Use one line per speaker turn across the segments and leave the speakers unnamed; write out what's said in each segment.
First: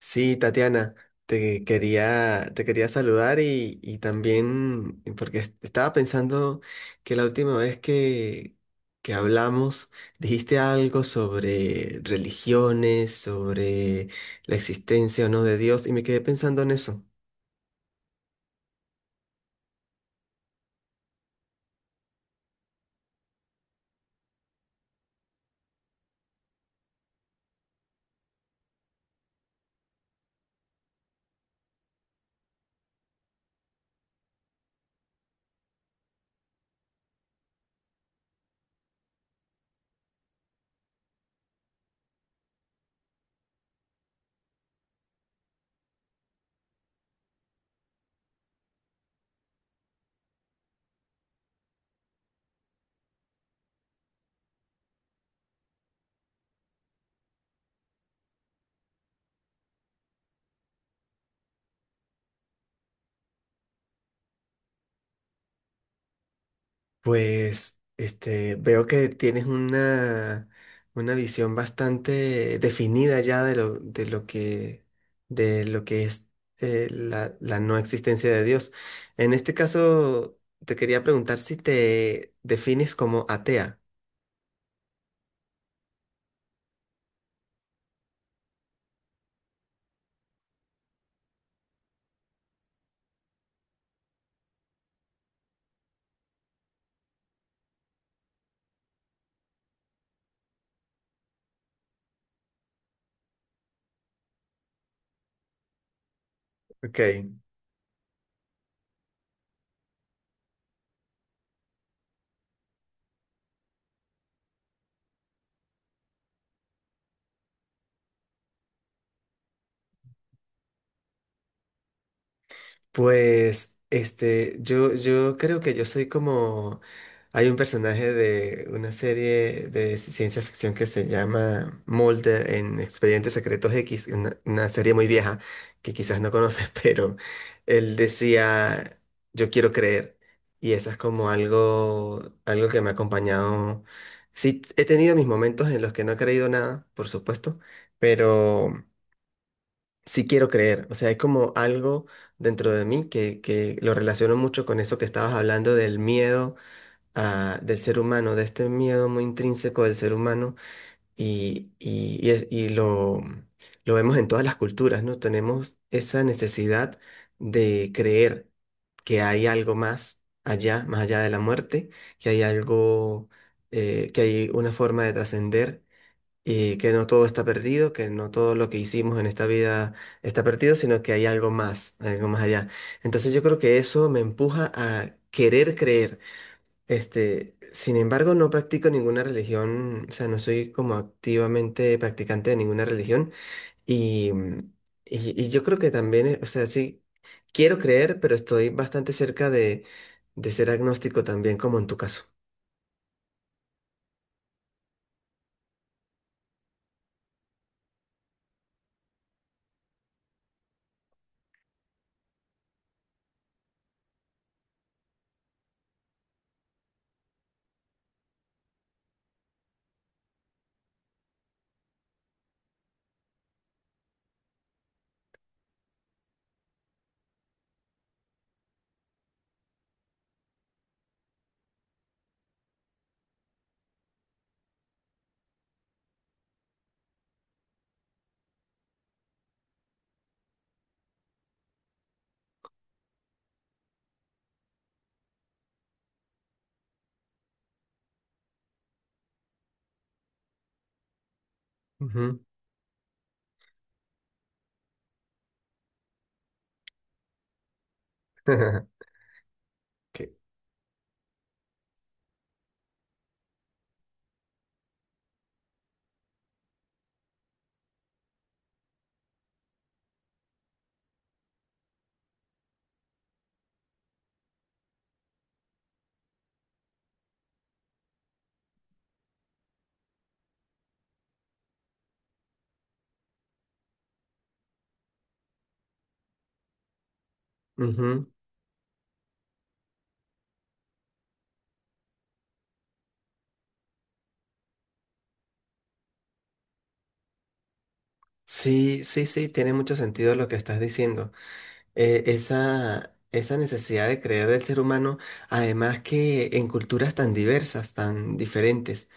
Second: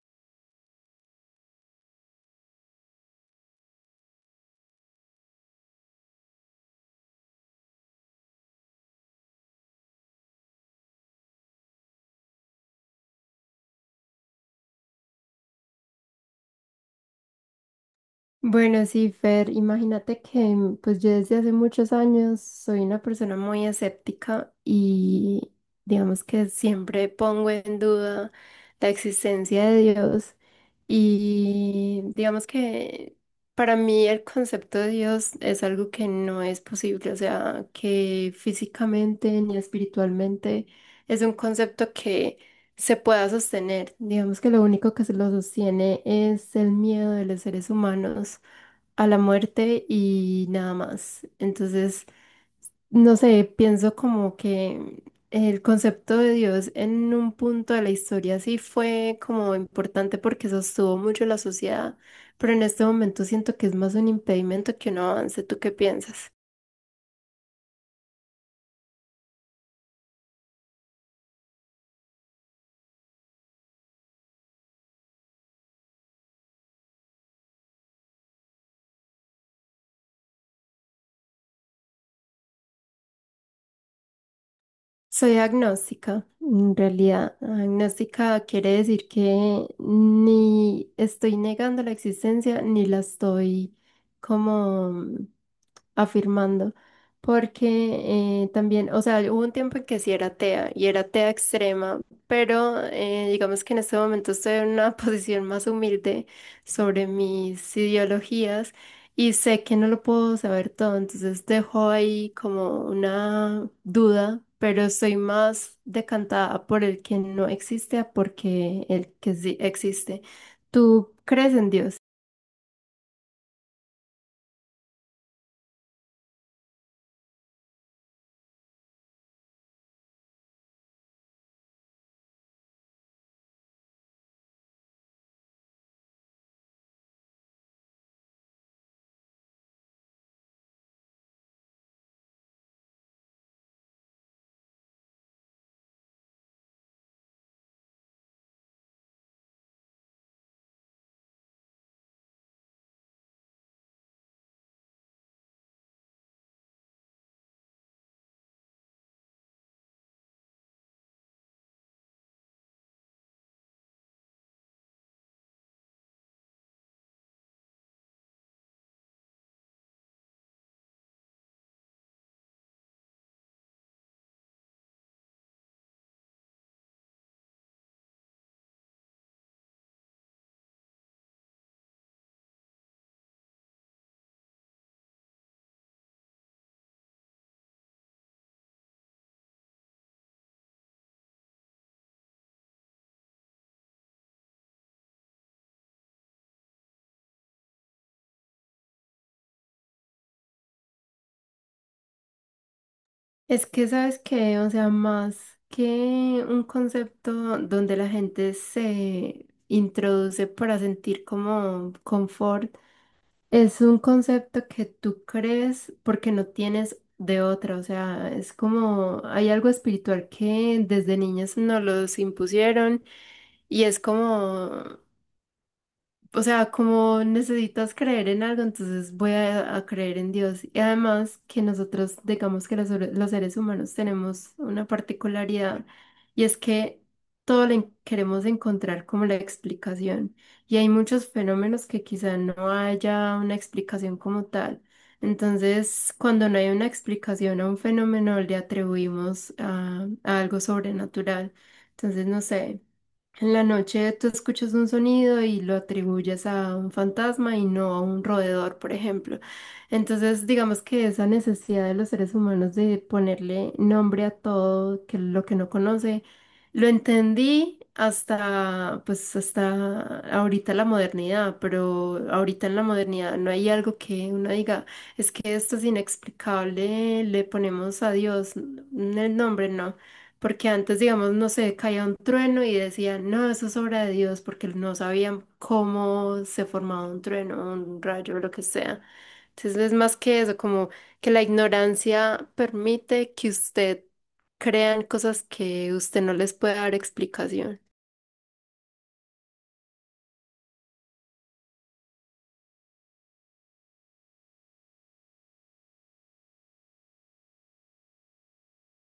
Sí, Tatiana, te quería saludar y también porque estaba pensando que la última vez que hablamos dijiste algo sobre religiones, sobre la existencia o no de Dios y me quedé pensando en eso.
Bueno, sí, Fer, imagínate que pues yo desde hace muchos años soy una persona muy escéptica y digamos que siempre pongo en duda la existencia de Dios y digamos que para mí el concepto de Dios es algo que no es posible, o sea, que físicamente ni espiritualmente es un concepto que se pueda sostener. Digamos que lo único que se lo sostiene es el miedo de los seres humanos a la muerte y nada más. Entonces, no sé, pienso como que el concepto de Dios en un punto de la historia sí fue como importante porque sostuvo mucho la sociedad, pero en este momento siento que es más un impedimento que un avance. ¿Tú qué piensas?
Pues veo que tienes una visión bastante definida ya de lo que es la no existencia de Dios. En este caso, te quería preguntar si te defines como atea.
Soy agnóstica. En realidad, agnóstica quiere decir que ni estoy negando la existencia ni la estoy como afirmando, porque también, o sea, hubo un tiempo en que sí era atea y era atea extrema, pero digamos que en este momento estoy en una posición más humilde
Ok.
sobre mis ideologías y sé que no lo puedo saber todo, entonces dejo ahí como una duda, pero estoy más decantada por el que no existe a porque el que sí existe. ¿Tú crees en Dios?
Pues, yo creo que yo soy como hay un personaje de una serie de ciencia ficción que se llama Mulder en Expedientes Secretos X, una serie muy vieja que quizás no conoces, pero él decía, yo quiero creer, y eso es como algo que me ha acompañado. Sí, he tenido mis momentos en los que no he creído nada, por supuesto, pero sí quiero creer. O sea, hay como algo dentro de mí que lo relaciono mucho con eso que estabas hablando del miedo del ser humano, de este miedo muy intrínseco del ser humano y lo vemos en todas las culturas, ¿no? Tenemos esa necesidad de creer que hay algo más allá de la muerte, que hay algo, que hay una forma de trascender y que no todo está perdido, que no todo lo que hicimos en esta vida está perdido, sino que hay algo más allá. Entonces yo creo que eso me empuja a querer creer. Este, sin embargo, no practico ninguna religión, o sea, no soy como activamente practicante de ninguna religión y, mm, y yo creo que también, o sea, sí, quiero creer, pero estoy bastante cerca de ser agnóstico también, como en tu caso.
Es que sabes que, o sea, más que un concepto donde la gente se introduce para sentir como confort, es un concepto que tú crees porque no tienes de otra, o sea, es como hay algo espiritual que desde niños nos los impusieron y es como o sea, como necesitas creer en algo, entonces voy a creer en Dios. Y además que nosotros, digamos que los seres humanos tenemos una particularidad y es que todo le queremos encontrar como la explicación. Y hay muchos fenómenos que quizá no haya una explicación como tal. Entonces, cuando no hay una explicación a un fenómeno, le atribuimos a algo sobrenatural. Entonces, no
Ujú.
sé. En la noche tú escuchas un sonido y lo atribuyes a un fantasma y no a un roedor, por ejemplo.
Que-
Entonces, digamos que esa necesidad de los seres humanos de ponerle nombre a todo que lo que no conoce, lo entendí hasta pues hasta ahorita la modernidad, pero ahorita en la modernidad no hay algo que uno diga, es que esto es inexplicable, le ponemos a Dios el nombre, no. Porque antes, digamos, no sé, caía un trueno y decían, no, eso es obra de Dios, porque no sabían cómo se formaba un trueno, un
Ujú.
rayo, lo que sea. Entonces es más que eso, como que la ignorancia permite que usted crean cosas que usted no les puede dar explicación.
Sí, sí, sí, tiene mucho sentido lo que estás diciendo. Esa necesidad de creer del ser humano, además que en culturas tan diversas, tan diferentes,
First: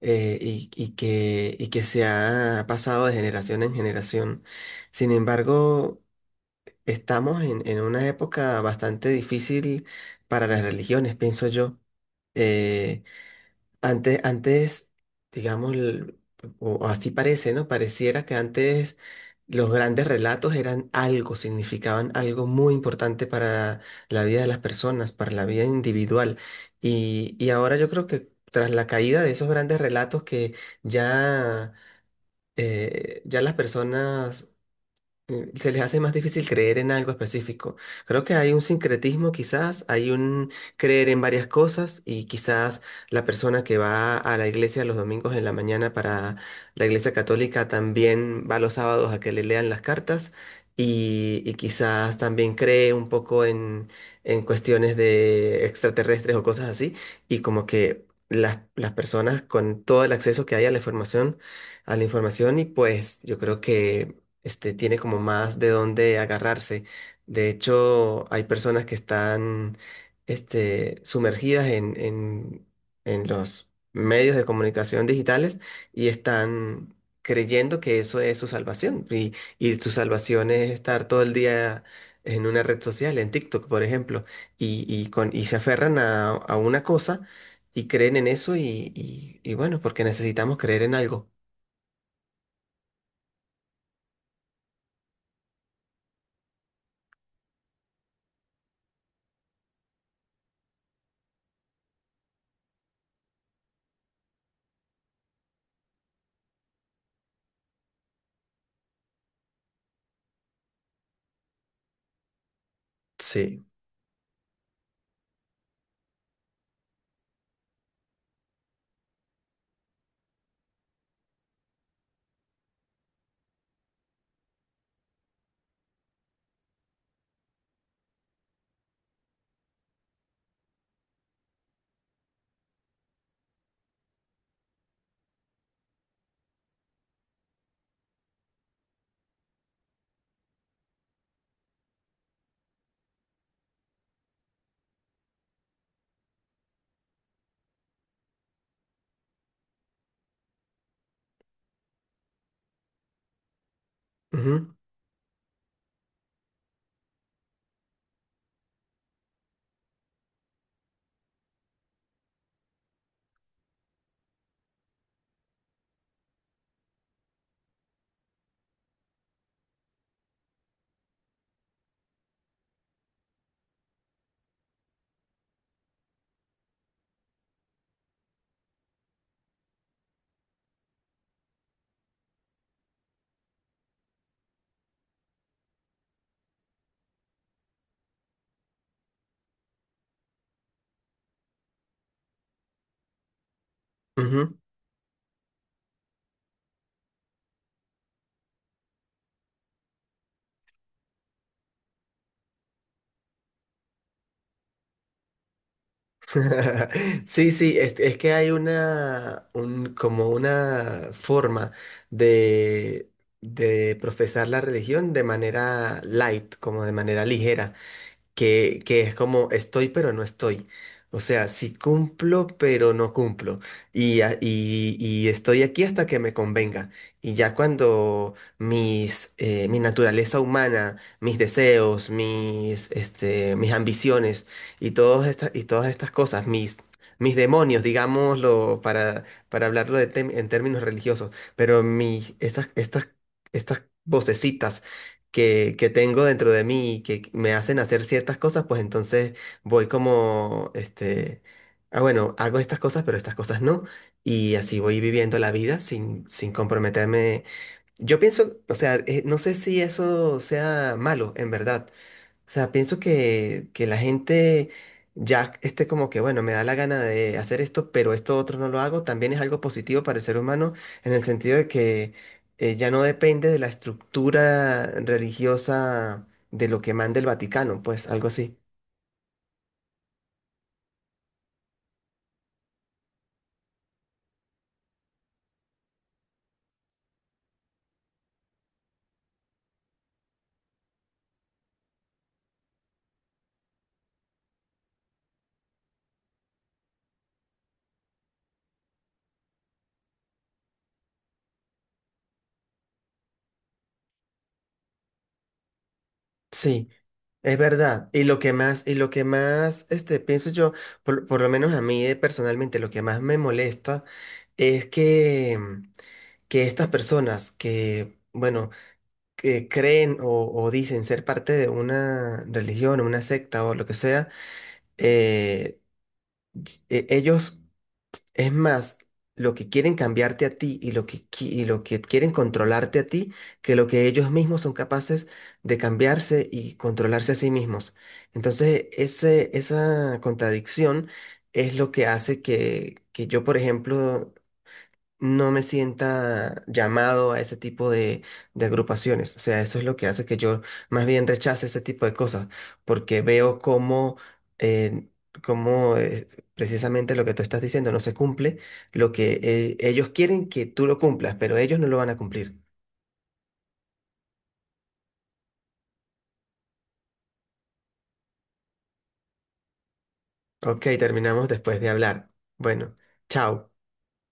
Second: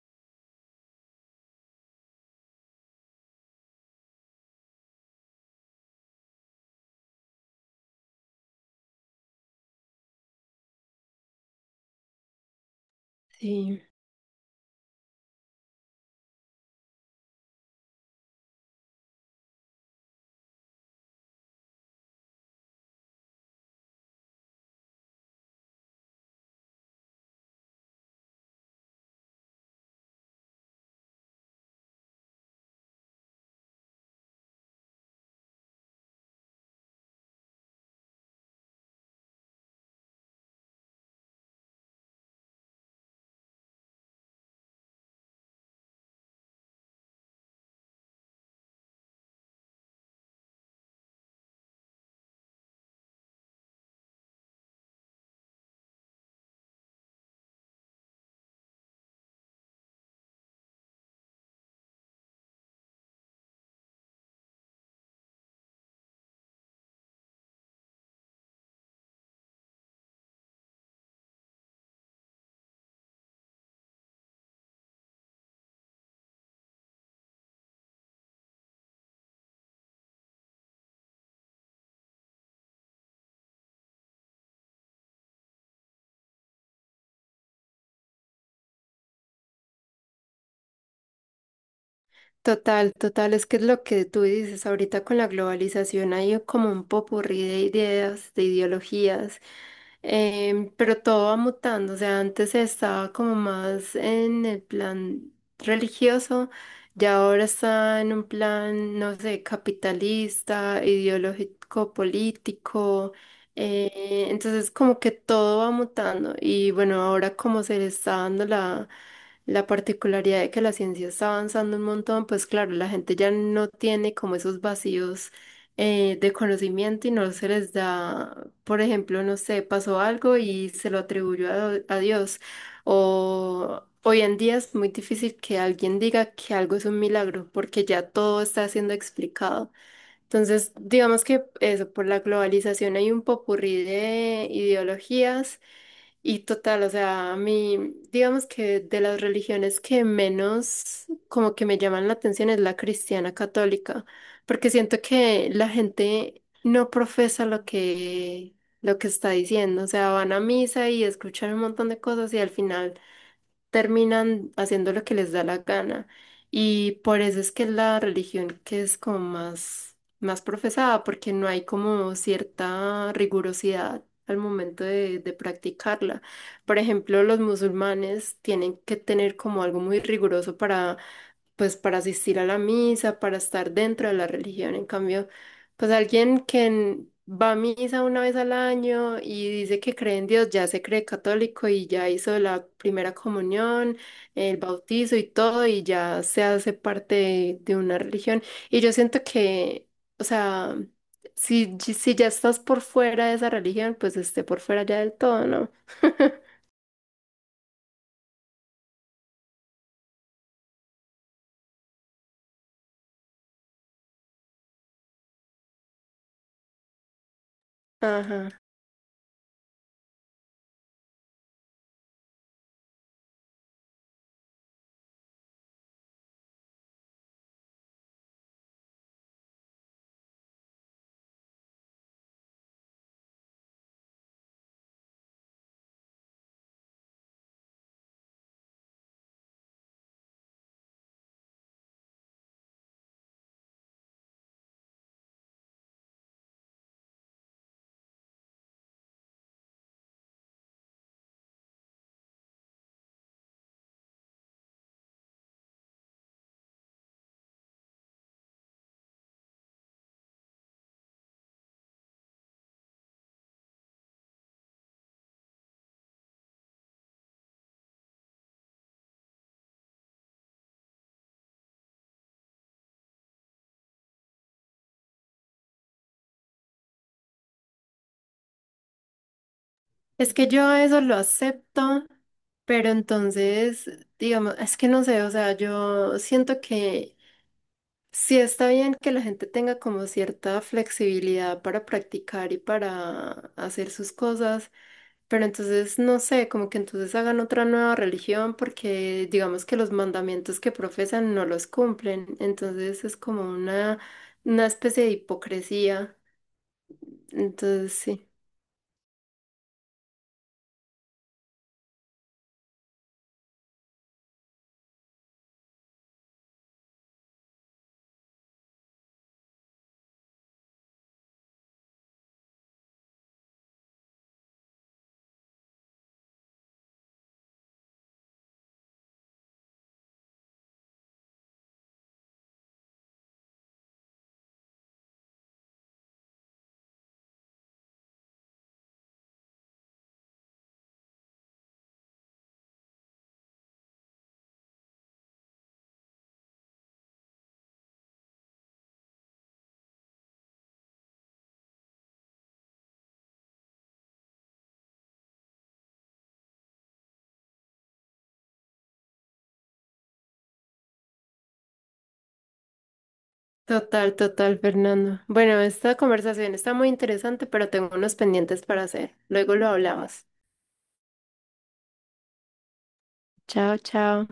y que se ha pasado de generación en generación. Sin embargo, estamos en una época bastante difícil para las religiones, pienso yo. Eh,
Sí.
antes, digamos, o así parece, ¿no? Pareciera que antes los grandes relatos eran algo, significaban algo muy importante para la vida de las personas, para la vida individual. Y ahora yo creo que tras la caída de esos grandes relatos que ya, ya las personas se les hace más difícil creer en algo específico. Creo que hay un sincretismo quizás, hay un creer en varias cosas y quizás la persona que va a la iglesia los domingos en la mañana para la iglesia católica también va los sábados a que le lean las cartas y quizás también cree un poco en cuestiones de extraterrestres o cosas así y como que... las personas con todo el acceso que hay a la información y pues yo creo que tiene como más de dónde agarrarse. De hecho, hay personas que están, sumergidas en los medios de comunicación digitales y están creyendo que eso es su salvación. Y su salvación es estar todo el día en una red social, en TikTok, por ejemplo, y se aferran a una cosa y creen en eso y bueno, porque necesitamos creer en algo.
Total, total, es que es lo que tú dices ahorita con la globalización, hay como un popurrí de ideas, de ideologías, pero todo va mutando, o sea, antes estaba como más en el plan religioso, ya ahora está en un plan, no sé, capitalista, ideológico, político,
Sí.
entonces como que todo va mutando y bueno, ahora como se le está dando la la particularidad de que la ciencia está avanzando un montón, pues claro, la gente ya no tiene como esos vacíos de conocimiento y no se les da, por ejemplo, no sé, pasó algo y se lo atribuyó a Dios. O hoy en día es muy difícil que alguien diga que algo es un milagro, porque ya todo está siendo explicado. Entonces, digamos que eso, por la globalización hay un popurrí de ideologías y total, o sea, a mí, digamos que de las religiones que menos como que me llaman la atención es la cristiana católica, porque
Ujú,
siento que la gente no profesa lo que está diciendo, o sea, van a misa y escuchan un montón de cosas y al final terminan haciendo lo que les da la gana. Y por eso es que es la religión que es como más, más profesada, porque no hay como cierta rigurosidad al momento de practicarla. Por ejemplo, los musulmanes tienen que tener como algo muy riguroso para pues para asistir a la misa, para estar dentro de la religión. En cambio, pues alguien que va a misa una vez al año y dice que cree en Dios, ya se cree católico y ya hizo la primera comunión, el
ujú.
bautizo y todo, y ya se hace parte de una religión. Y yo siento que, o sea, si, si ya estás por fuera de esa religión, pues esté por fuera ya del todo, ¿no?
Sí, sí, es que hay como una forma de, de profesar la religión de manera light, como de manera ligera
Ajá.
que es como estoy pero no estoy. O sea, sí cumplo pero no cumplo. Y, y estoy aquí hasta que me convenga. Y ya cuando mis, mi naturaleza humana, mis deseos, mis ambiciones y y todas estas cosas, mis, mis demonios, digámoslo, para hablarlo de en términos religiosos, pero estas vocecitas que tengo dentro de mí y que me hacen hacer ciertas cosas, pues entonces voy como, ah, bueno, hago estas cosas, pero estas cosas no. Y así voy viviendo la vida sin comprometerme. Yo pienso, o sea, no sé si eso sea malo, en verdad, o sea, pienso que la gente ya esté como que, bueno, me da la gana de hacer esto, pero esto otro no lo hago, también es algo positivo para el ser humano en el sentido de que ya no depende de la estructura religiosa de lo que manda el Vaticano, pues algo así.
Es que yo eso lo acepto, pero entonces, digamos, es que no sé, o sea, yo siento que sí está bien que la gente tenga como cierta flexibilidad para practicar y para hacer sus cosas, pero entonces, no sé, como que entonces hagan otra nueva religión porque digamos que los mandamientos que profesan no los cumplen, entonces es como una especie de hipocresía,
Sí, es
entonces
verdad. Y
sí.
lo que más, y lo que más, pienso yo, por lo menos a mí personalmente, lo que más me molesta es que estas personas que, bueno, que creen o dicen ser parte de una religión, una secta o lo que sea, eh, e- ellos, es más, lo que quieren cambiarte a ti y lo y lo que quieren controlarte a ti, que lo que ellos mismos son capaces de cambiarse y controlarse a sí mismos. Entonces, esa contradicción es lo que hace que yo, por ejemplo, no me sienta llamado a ese tipo de agrupaciones. O sea, eso es lo que hace que yo más bien rechace ese tipo de cosas, porque veo eh, cómo precisamente lo que tú estás diciendo no se cumple, lo que ellos quieren que tú lo cumplas, pero ellos no lo van a cumplir.
Total, total, Fernando. Bueno, esta conversación está muy interesante, pero tengo unos pendientes para hacer. Luego lo hablamos.
Ok, terminamos después de hablar. Bueno, chao.
Chao, chao.